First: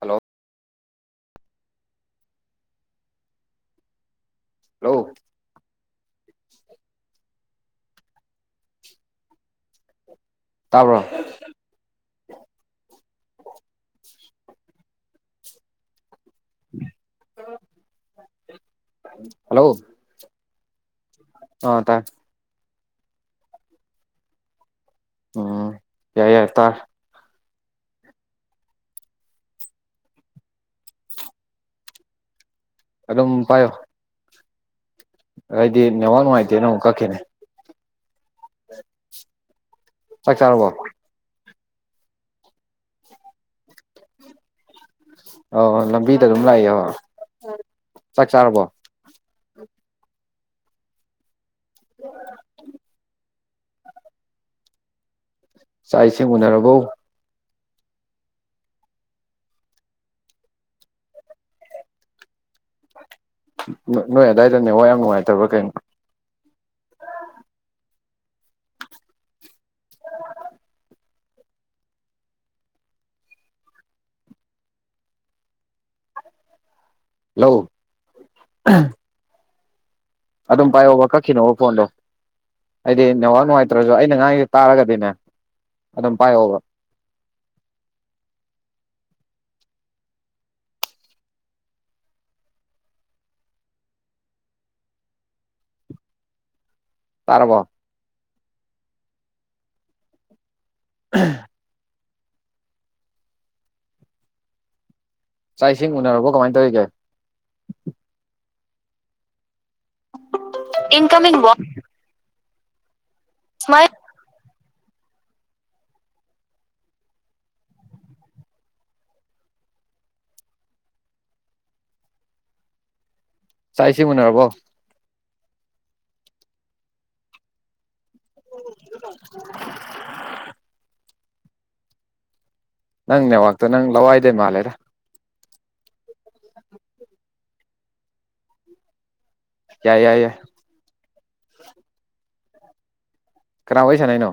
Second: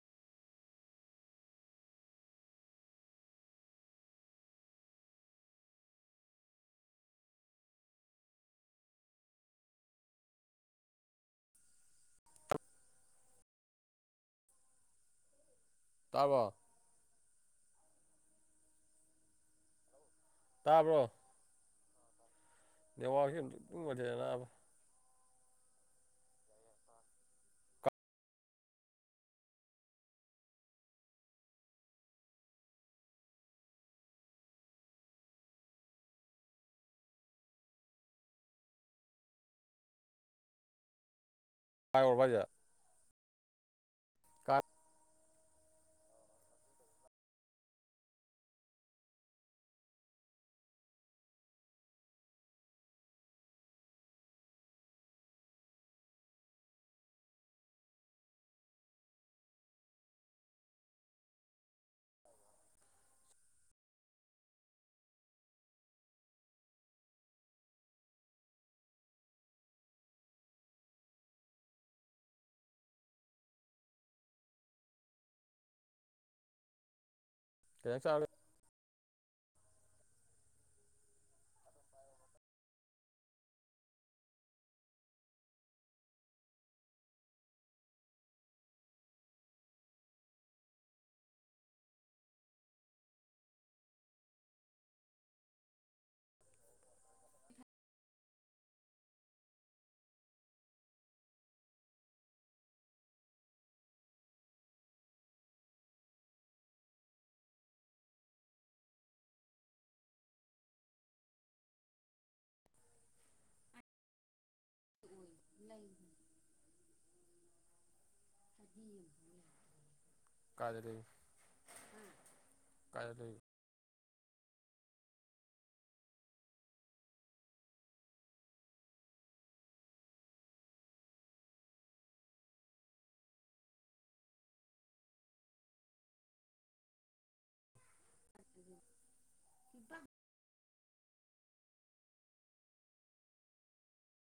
hello hello ꯇꯥꯕ꯭ꯔꯣ ꯇꯥꯔꯕꯣ [inaudible] hello ꯇꯥꯕ꯭ꯔꯣ ꯑ ꯇꯥꯏ ꯅꯦꯋꯥꯛꯁꯦ ꯏꯅꯨꯡ ꯅꯨꯪꯉꯥꯏꯇꯦ ꯅꯥꯕ ꯎꯝ ꯌꯥꯏ ꯌꯥꯏ ꯇꯥꯔꯦ ꯀꯥꯏ ꯑꯗꯨꯝ ꯄꯥꯏꯌꯣ ꯑꯩꯗꯤ ꯅꯦꯋꯥꯥꯛ ꯅꯨꯡꯉꯥꯏꯇꯦꯅ ꯑꯃꯨꯛ ꯀꯛꯈꯤꯅꯦ ꯆꯥꯛꯆꯥꯔꯕꯣ ꯀꯥꯏꯔꯨꯔꯕ ꯍꯥꯏꯖꯦ ꯀꯥ ꯑ ꯂꯝꯕꯤꯗ ꯑꯗꯨꯝ ꯂꯥꯛꯏꯌꯦ ꯍꯣꯢ ꯆꯥꯛ ꯆꯥꯔꯕꯣ [inaudible] ꯆꯥꯛ ꯏꯁꯤꯡ ꯎꯅꯔꯕꯣ ꯅꯣꯏ ꯑꯗꯥꯏꯗꯣ ꯅꯦꯋꯥꯛ ꯌꯥꯝ ꯅꯨꯡꯉꯥꯏꯇꯕ꯭ꯔ ꯀꯩꯅꯣ ꯂꯣ ꯀꯩꯖꯥꯡ ꯆꯥꯔꯒꯦ ꯑꯗꯨꯝ ꯄꯥꯏꯌꯣꯕ ꯀꯛꯈꯤꯅꯣꯕ ꯐꯣꯟꯗꯣ ꯑꯩꯗꯤ ꯅꯦꯋꯥꯥꯛ ꯅꯨꯡꯉꯥꯏꯇ꯭ꯔꯁꯨ ꯑꯩꯅ ꯉꯥꯡꯁꯦ ꯇꯥꯔꯒꯗꯤꯅꯦ ꯑꯗꯨꯝ ꯄꯥꯏꯌꯣꯕ [inaudible] ꯇꯥꯔꯕꯣ [unintelligible] ꯆꯥꯛ ꯏꯁꯤꯡ ꯎꯅꯔꯕꯣ ꯀꯃꯥꯏꯅ ꯇꯧꯔꯤꯒꯦ ꯏꯟꯀꯃꯤꯡ ꯃꯥꯏ [unintelligible] ꯀꯥꯗꯔꯤ [unintelligible] ꯀꯥꯏ ꯆꯥꯏꯁꯤꯕꯨ ꯎꯅꯔꯕꯣ [unintelligible] ꯅꯪ ꯅꯦꯋꯥꯛꯇꯣ ꯅꯪ ꯂꯋꯥꯏꯗꯩ ꯃꯥꯜꯂꯦꯔꯥ ꯑꯗꯨ ꯀꯌꯥꯏ ꯌꯥꯏ ꯌꯥꯏ ꯀꯟꯅꯥ ꯋꯥꯏ ꯁꯥꯟꯅꯩ ꯍꯥꯏꯅꯣ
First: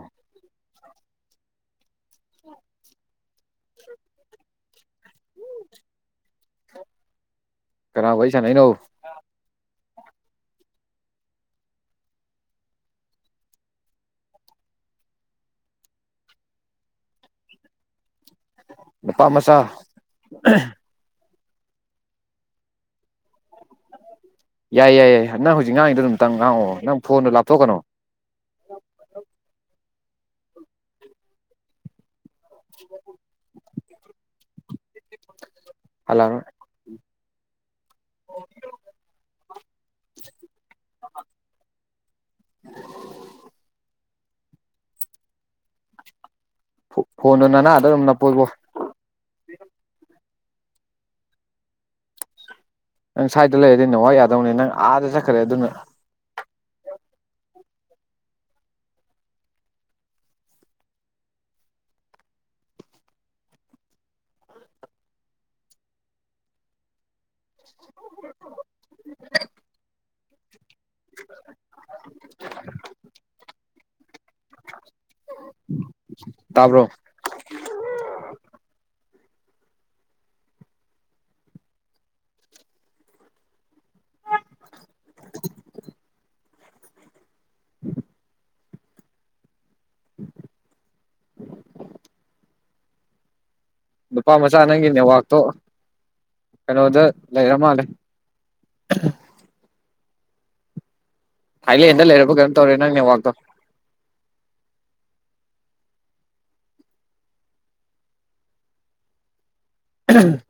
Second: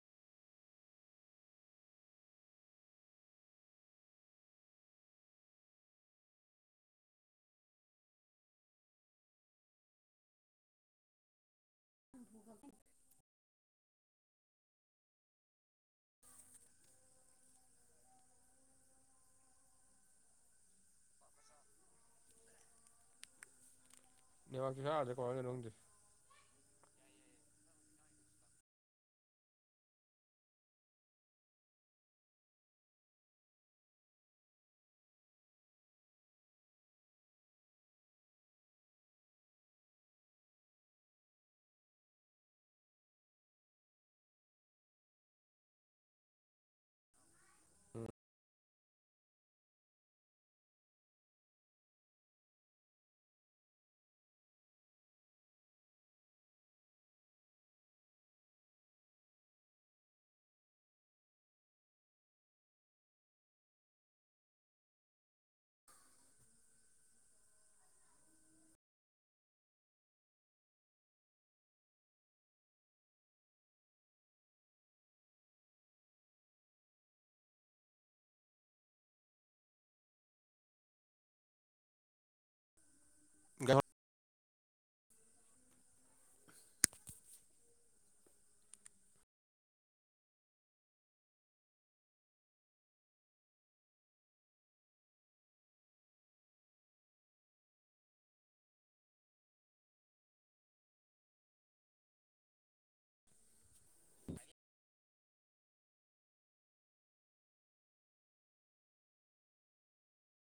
ꯀꯅꯥ ꯋꯥꯏ ꯁꯥꯅꯩꯅꯣ ꯎ ꯅꯨꯄꯥ ꯃꯆꯥ ꯅꯦꯠꯋꯥꯛꯁꯨ ꯁꯨꯡꯌꯥ ꯌꯥꯏꯌꯦ ꯌꯥꯗ꯭ꯔꯦ ꯌꯥꯏ ꯀꯃꯥꯏꯅ ꯌꯥꯏ ꯀꯩꯅꯣ ꯅꯪ ꯈꯪꯗꯦ ꯍꯧꯖꯤꯛ ꯉꯥꯡꯉꯤꯗꯨꯣ ꯑꯗꯨꯝꯇꯪ ꯉꯥꯡꯉꯛꯑꯣ ꯅꯪ ꯐꯣꯟꯗꯣ ꯂꯥꯞꯊꯣꯛꯀꯅꯣ ꯑ ꯑꯂ ꯑ ꯑ ꯐꯣꯟꯗꯣ ꯅꯅꯥꯗ ꯑꯗꯨꯝ ꯅꯞꯄꯣ ꯏꯕꯣ ꯅꯪ ꯁ꯭ꯋꯥꯏꯗ ꯂꯩꯔꯗꯤ ꯅꯦꯋꯥꯛ ꯌꯥꯗꯧꯅꯤ ꯅꯪ ꯑꯥꯗ ꯆꯠꯈ꯭ꯔꯦ ꯑꯗꯨꯅ [unintelligible] [unintelligible] ꯇꯥꯕ꯭ꯔꯣ [unintelligible] ꯅꯨꯄꯥ ꯃꯆꯥ ꯅꯪꯒꯤꯅꯦꯋꯥꯛꯇꯣ ꯀꯩꯅꯣꯗ ꯂꯩꯔ ꯃꯥꯜꯂꯦ ꯊꯥꯏꯂꯦꯟꯗ ꯂꯩꯏꯔꯕ ꯀꯩꯅꯣꯝ ꯇꯧꯔꯦ ꯅꯪꯒꯤ ꯅꯦꯠꯋꯥꯥꯛꯗꯣ ꯑꯝ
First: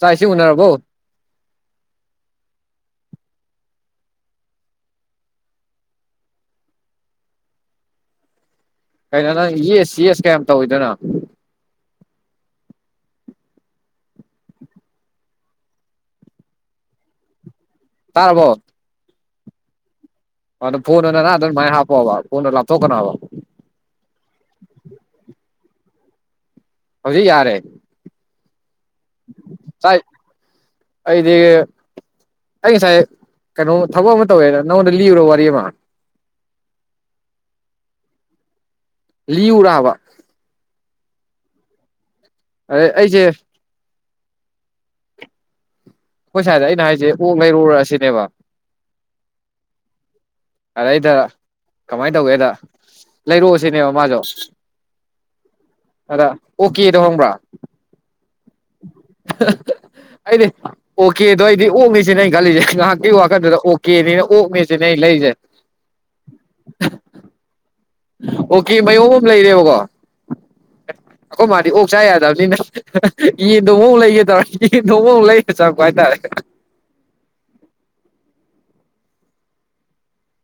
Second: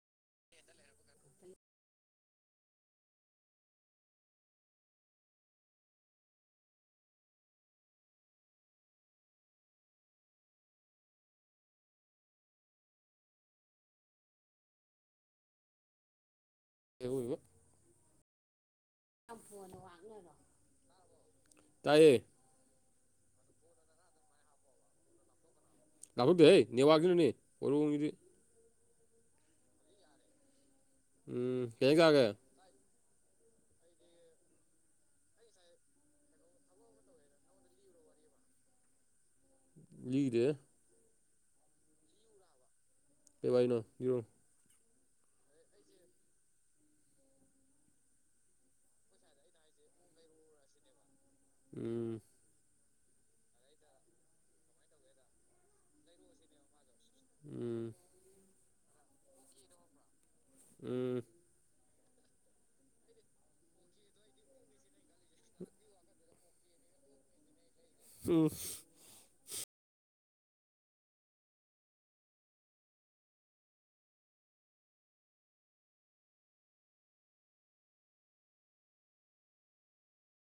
ꯆꯥꯏꯁꯤ ꯎꯅꯔꯔꯕꯣ ꯀꯩꯅꯣ ꯅꯪ ꯌꯦꯁ ꯌꯦꯁ ꯀꯌꯥꯝ ꯇꯧꯋꯤꯗꯅ ꯍꯉ [unintelligible] ꯇꯥꯔꯕꯣ ꯑ ꯐꯅ ꯋꯥ ꯑꯗꯣ ꯐꯣꯟꯅ ꯅꯥꯅꯥ ꯃꯩ ꯇꯥꯏꯌꯦ ꯍꯥꯞꯄꯣꯕ ꯐꯣꯟ ꯂꯥꯞꯊꯣꯛꯀꯅꯣꯕ ꯂꯥꯛꯍꯧꯗꯦꯍꯦ ꯅꯦꯠꯋꯥꯛ ꯅꯅꯦ ꯁꯥꯏ ꯑꯩꯗꯤ ꯎꯝ ꯀꯩ ꯏꯟꯖꯥꯡ ꯆꯥꯔꯒꯦ ꯑꯩ ꯁꯥꯏ ꯀꯩꯅꯣ ꯊꯕꯛ ꯑꯃ ꯇꯧꯋꯦꯗ ꯅꯉꯣꯟꯗ ꯂꯤꯕ꯭ꯔꯣ ꯋꯥꯔꯤ ꯑꯃ ꯂꯤꯎꯔꯕ ꯂꯤꯗꯦꯍꯦ ꯑꯗꯦ ꯀꯕꯥꯏꯅꯣ ꯌꯔꯣ [unintelligible] ꯑꯩꯈꯣꯏ ꯁꯥꯏꯗ ꯑꯩꯅ ꯍꯥꯏꯁꯦ ꯑꯣꯛ ꯂꯩꯔꯛꯎꯔ ꯑꯁꯤꯅꯦꯕ ꯑꯗꯩꯗ ꯎꯝ ꯀꯃꯥꯏꯅ ꯇꯧꯒꯦꯗ ꯂꯩꯥꯏꯔꯑꯣꯁꯤꯅꯦ ꯃꯥꯖꯣ ꯑꯗ ꯑꯣ ꯀꯦꯗ ꯍꯣꯡꯕ꯭ꯔꯥ ꯎꯝ ꯑꯩꯗꯤ ꯎꯝ ꯑꯣꯀꯦꯗꯣ ꯑꯩꯗꯤ ꯑꯣꯛ [unintelligible] ꯁꯤ ꯅꯪ ꯈꯜꯂꯤꯁꯦ ꯉꯥꯏꯍꯥꯛꯀꯤ ꯋꯥꯈꯟꯗꯨꯗ ꯑꯣꯛꯀꯦꯅꯤꯅ ꯑꯣꯛꯅꯦꯁꯤ ꯅꯪ ꯂꯩꯁꯦ [unintelligible] ꯎꯝ ꯑꯣꯀꯦ ꯃꯌꯣꯝ ꯑꯃ ꯂꯩꯔꯦꯕꯀꯣ ꯑ ꯑꯩꯈꯣꯏ ꯃꯥꯗꯤ ꯑꯣꯛ ꯆꯥ ꯌꯥꯗꯕꯅꯤꯅ ꯌꯦꯟꯗꯣ ꯑꯃꯨꯛ ꯂꯩꯒꯦ ꯇꯧꯔ ꯌꯦꯟꯗꯣ ꯃꯛ ꯂꯩꯔ ꯆꯪꯉꯄ ꯍꯥꯏꯇꯥꯔꯦ ꯑ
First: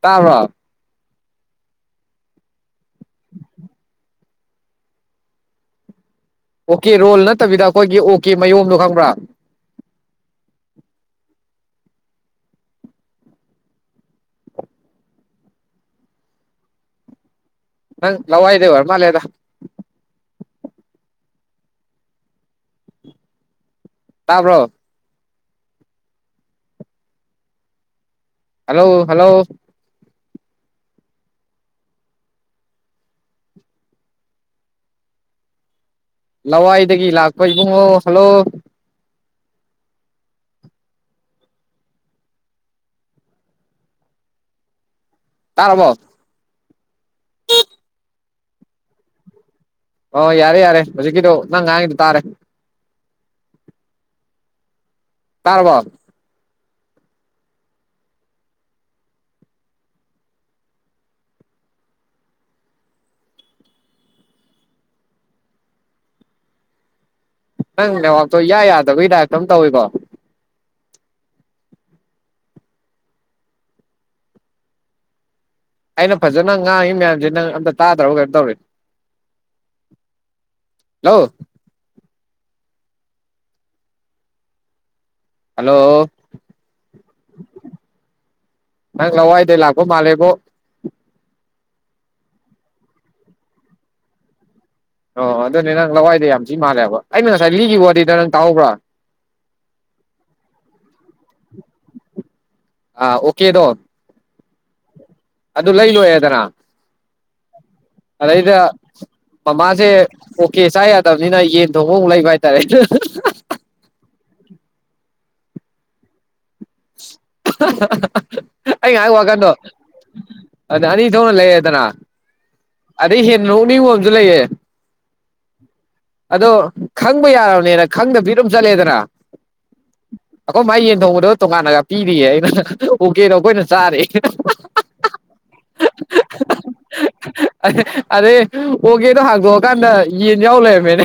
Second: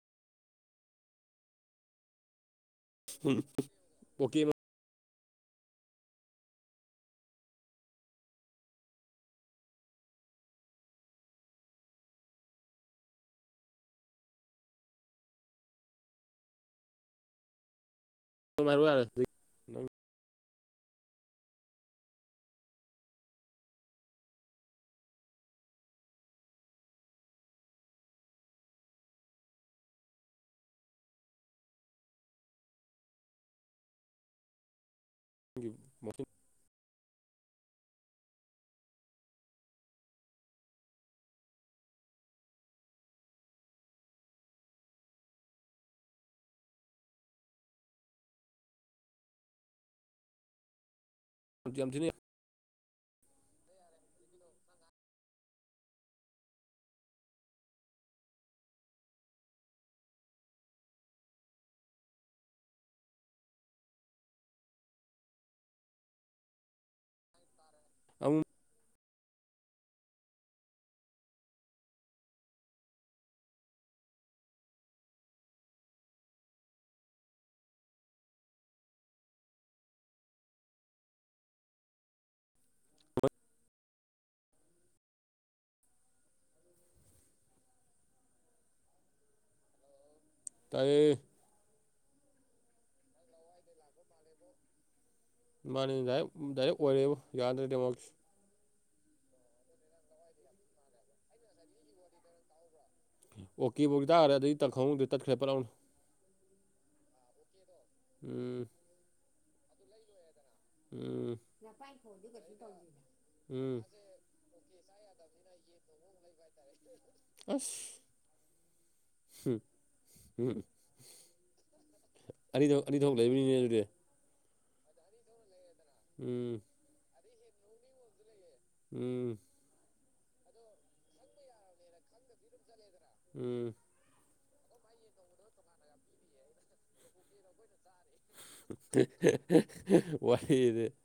ꯇꯥꯕ ꯎ ꯄꯀꯤ ꯑꯣꯀꯦ ꯔꯣꯜ ꯅꯠꯇꯕꯤꯗ ꯑꯩꯈꯣꯏꯒꯤ ꯑꯣ ꯀꯦ ꯃꯌꯣꯝꯗꯣ ꯈꯪꯕ꯭ꯔꯥ ꯑ ꯅꯪ ꯂꯋꯥꯏꯗꯦ ꯑꯗꯨꯝ ꯍꯥꯏꯔꯛꯑꯣ ꯑꯣꯏꯔ ꯌꯥꯔꯦ ꯃꯥꯜꯂꯦꯗ ꯇꯥꯕ꯭ꯔꯣ ꯍꯜꯂꯣ ꯍꯜꯂꯣ [unintelligible] ꯂꯋꯥꯏꯗꯒꯤ ꯂꯥꯛꯄ ꯏꯕꯨꯡꯉꯣ ꯍꯜꯂꯣ ꯇꯥꯔꯔꯕꯣ ꯑꯣ ꯌꯥꯔꯦ ꯌꯥꯔꯦ ꯍꯧꯖꯤꯛꯀꯤꯗꯣ ꯅꯪ ꯌꯥꯝ ꯉꯥꯡꯒꯤꯗꯣ ꯊꯤꯅ ꯇꯥꯔꯦ ꯇꯔꯕꯜ ꯅꯪ ꯅꯦꯋꯥꯛꯇꯣ ꯑꯃꯨꯛ ꯏ ꯌꯥꯗꯕꯒꯤ ꯗꯥꯏꯞꯇꯝ ꯇꯧꯏꯤꯀꯣ ꯑꯩꯅ ꯐꯖꯅ ꯉꯥꯡꯉꯤ ꯃꯌꯥꯝꯁꯦ ꯅꯪ ꯑꯝꯇ ꯇꯥꯗ꯭ꯔꯕ ꯀꯩꯅꯣ ꯇꯧꯔꯤ ꯍꯜꯂꯣ ꯍꯜꯂꯣ ꯅꯪ ꯂꯋꯥꯏꯗꯩ ꯂꯥꯛꯄ ꯃꯥꯜꯂꯦꯕꯣ ꯍ ꯑꯣ ꯑꯗꯨꯅꯦ ꯅꯪ ꯃꯥꯅꯤ ꯂꯋꯥꯏꯗ ꯗꯥꯏꯔꯦꯛ ꯌꯥꯝ ꯁꯤ ꯗꯥꯏꯔꯦꯛ ꯃꯥꯜꯂꯦꯕ ꯑꯣꯏꯔꯦꯕꯣ ꯑꯩꯅ ꯉꯁꯥꯏ ꯌꯥꯗ꯭ꯔꯦ ꯂꯤꯈꯤꯕ ꯅꯦꯠꯋꯥꯛꯁꯦ ꯋꯥꯗ ꯅꯪ ꯇꯥꯍꯧꯕ꯭ꯔꯥ ꯑꯥ ꯑꯣꯀꯦꯗꯣ ꯑꯣꯀꯤ ꯄꯨꯗꯔꯦ ꯑꯗꯨ ꯇ ꯈꯥꯎꯗꯇ ꯈꯦꯄꯔ ꯑꯗꯨ ꯂꯩ ꯂꯣꯏꯔꯦꯗꯅ ꯑꯗꯩꯗ ꯃꯃꯥꯁꯦ ꯑꯣꯀꯦ ꯆꯥ ꯎꯝ ꯌꯥꯗꯕꯅꯤꯅ ꯌꯦꯟ ꯊꯣꯡ ꯍꯣꯡ ꯂꯩꯕ ꯍꯥꯏꯇꯥꯔꯦ ꯎꯝ ꯑꯁ ꯑꯩ ꯉꯥꯏꯍꯥꯛ ꯋꯥꯀꯟꯗꯣ ꯎꯝ ꯑꯗ ꯑꯅꯤ ꯊꯣꯛꯅ ꯂꯩꯌꯦꯗꯅ ꯑꯅꯤꯊꯣꯛ ꯑꯅꯤꯊꯣꯛ ꯑꯗꯩ ꯍꯦꯟꯅ ꯂꯩꯕꯅꯤꯅꯦ ꯑꯗꯨꯗꯤ ꯅꯣꯛꯅꯤꯡꯕ ꯑ ꯑꯃꯁꯨ ꯂꯩꯌꯦ ꯎꯝ ꯑꯗꯣ ꯈꯪꯕ ꯌꯥꯔꯕꯅꯤꯅ ꯈꯪꯗ ꯄꯤ ꯑꯗꯨꯝ ꯆꯠꯂꯦꯗꯅ ꯎꯝ ꯑꯩꯈꯣꯏ ꯃꯥꯏ ꯌꯦꯟ ꯊꯣꯡꯕꯗ ꯇꯣꯉꯥꯟꯅꯒ ꯄꯤꯔꯤꯌꯦ ꯑꯩꯅ ꯎꯀꯦꯗꯣ ꯑꯩꯈꯣꯏꯅ ꯎꯝ ꯆꯥꯔꯦ ꯑ ꯑꯗꯦ ꯑꯣꯒꯦꯗꯣ ꯍꯥꯡꯗꯣꯛꯑꯀꯥꯟꯗ ꯌꯦꯟ ꯌꯥꯎ ꯋꯥꯔꯤꯗꯤ ꯂꯩꯔꯝꯃꯦꯅꯦ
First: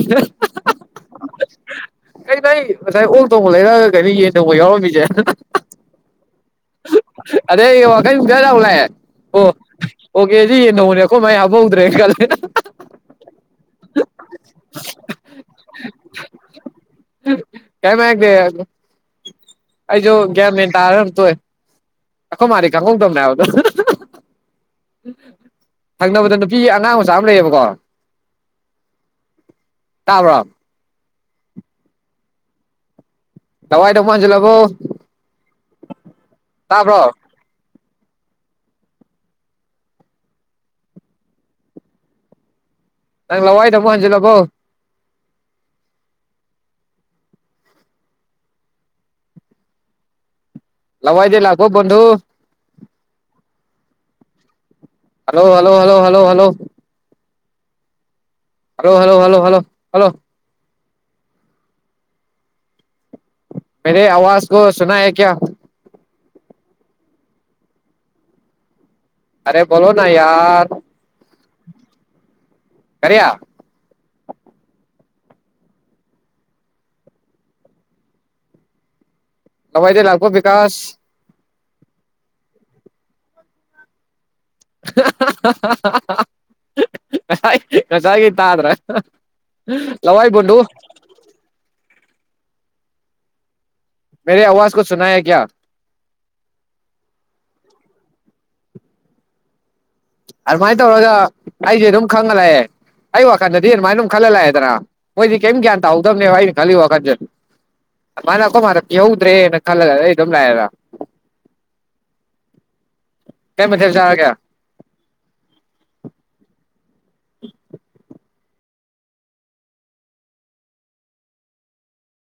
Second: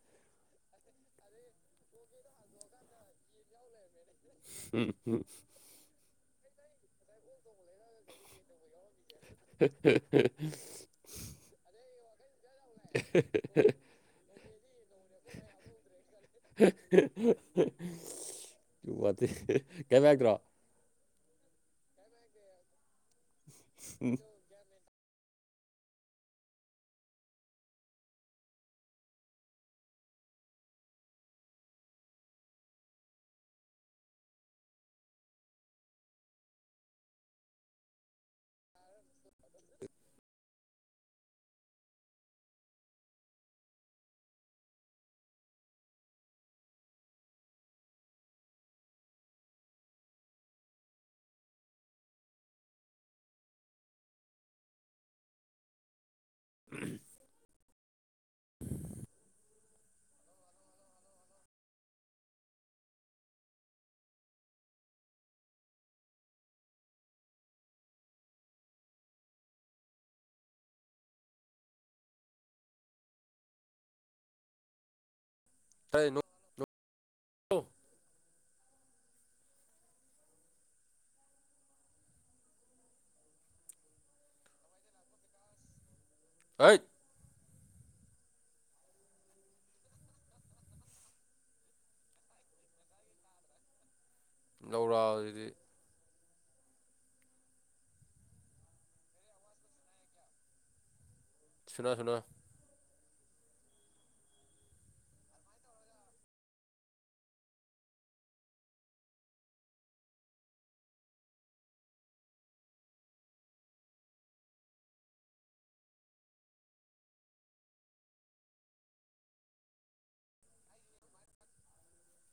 ꯀꯩ ꯀ ꯉꯁꯥꯏ ꯑꯣꯜ ꯇꯣꯡꯉ ꯂꯩꯔ ꯀꯔꯤ ꯌꯦ ꯇꯧꯕ ꯎꯝ ꯌꯥꯎꯔꯝꯃꯤꯁꯦ ꯎꯝ ꯑꯗ ꯋꯥ ꯀꯒ ꯂꯂ ꯑꯣ ꯑꯣꯀꯦꯗꯤ ꯌꯦ ꯅꯧꯅꯦ ꯑꯩꯈꯣꯏ ꯃꯥꯏ ꯍꯥꯕ ꯍꯧꯗ꯭ꯔꯦ ꯈꯂꯦ [unintelligible] ꯀꯩꯝ ꯍꯥꯏꯔꯛꯇꯦ [unintelligible] ꯃꯦ ꯀꯦꯃꯦꯒ꯭ꯔꯣ ꯇꯔ ꯇ ꯑꯈꯣ ꯃꯥꯔꯤꯀꯥꯈꯣ ꯊꯅꯗ ꯊꯪꯅꯕꯗ ꯅꯨꯄꯤ ꯑꯉꯥꯡ ꯃꯆꯥ ꯑꯃ ꯂꯩꯌꯦꯕꯀꯣ ꯇꯥꯕꯔꯝ ꯇꯋꯥꯏ ꯇ ꯐꯁꯤꯂꯕꯣ ꯇꯥꯕ꯭ꯔꯣ ꯅꯪꯂ ꯋꯥꯏꯇ ꯐꯟꯖꯂ ꯄꯣ ꯂꯋꯥꯏꯗꯦ ꯂꯥꯛꯒꯣ ꯟꯗꯨꯨ hello hello hello hello hello hello hello hello hello hello ꯃꯦꯦ ꯑꯋꯥꯖ ꯀ ꯁꯅꯥ ꯍꯥꯏ ꯀꯌꯥ ꯑꯔꯦ ꯐꯣꯂꯣ ꯅ ꯌꯥꯔ ꯀꯔꯤꯌꯥ ꯇ ꯑꯋꯥꯥꯏꯗꯤ ꯂꯥꯛꯀꯣ ꯀꯥꯁ ꯍꯩꯠ [inaudible] ꯈꯆꯒꯤ ꯇ ꯑ꯭ꯔ ꯂꯋꯥ ꯏꯕꯨꯣ ꯃꯦꯔꯤ ꯑꯋꯥꯖ ꯀ ꯂꯧꯔꯥ ꯁꯅꯥꯌꯥ ꯀꯌꯥ ꯁꯤꯗꯤ ꯑꯗꯨꯃꯥꯏꯅ ꯇꯧꯔꯒ ꯑꯩꯁꯦ ꯁꯨꯅꯥ ꯑꯗꯨꯝ ꯁꯨꯅꯥ ꯈꯪꯒ ꯂꯑꯦ ꯑꯩ ꯋꯥꯈꯟꯗꯗꯤ ꯑꯗꯨꯃꯥꯏꯅ ꯑꯗꯨꯝ ꯈꯜꯂ ꯂꯥꯛꯑꯦꯗꯅ ꯃꯣꯏꯗꯤ ꯀꯔꯤꯝ ꯒ꯭ꯌꯥꯟ ꯇꯥꯍꯧꯗꯕꯅꯦꯕ ꯑꯩꯅ ꯈꯜꯂꯤ ꯋꯥꯈꯟꯗꯗꯤ ꯃꯥꯅ ꯑꯩꯀꯣ ꯃꯥꯅꯤ ꯌꯍꯧꯗ꯭ꯔꯦꯅ ꯈꯜꯂꯒ ꯑꯩ ꯑꯗꯨꯝ ꯂꯥꯛꯑꯦꯗ ꯑ ꯀ ꯃꯗꯦ ꯆꯔꯒ [inaudible]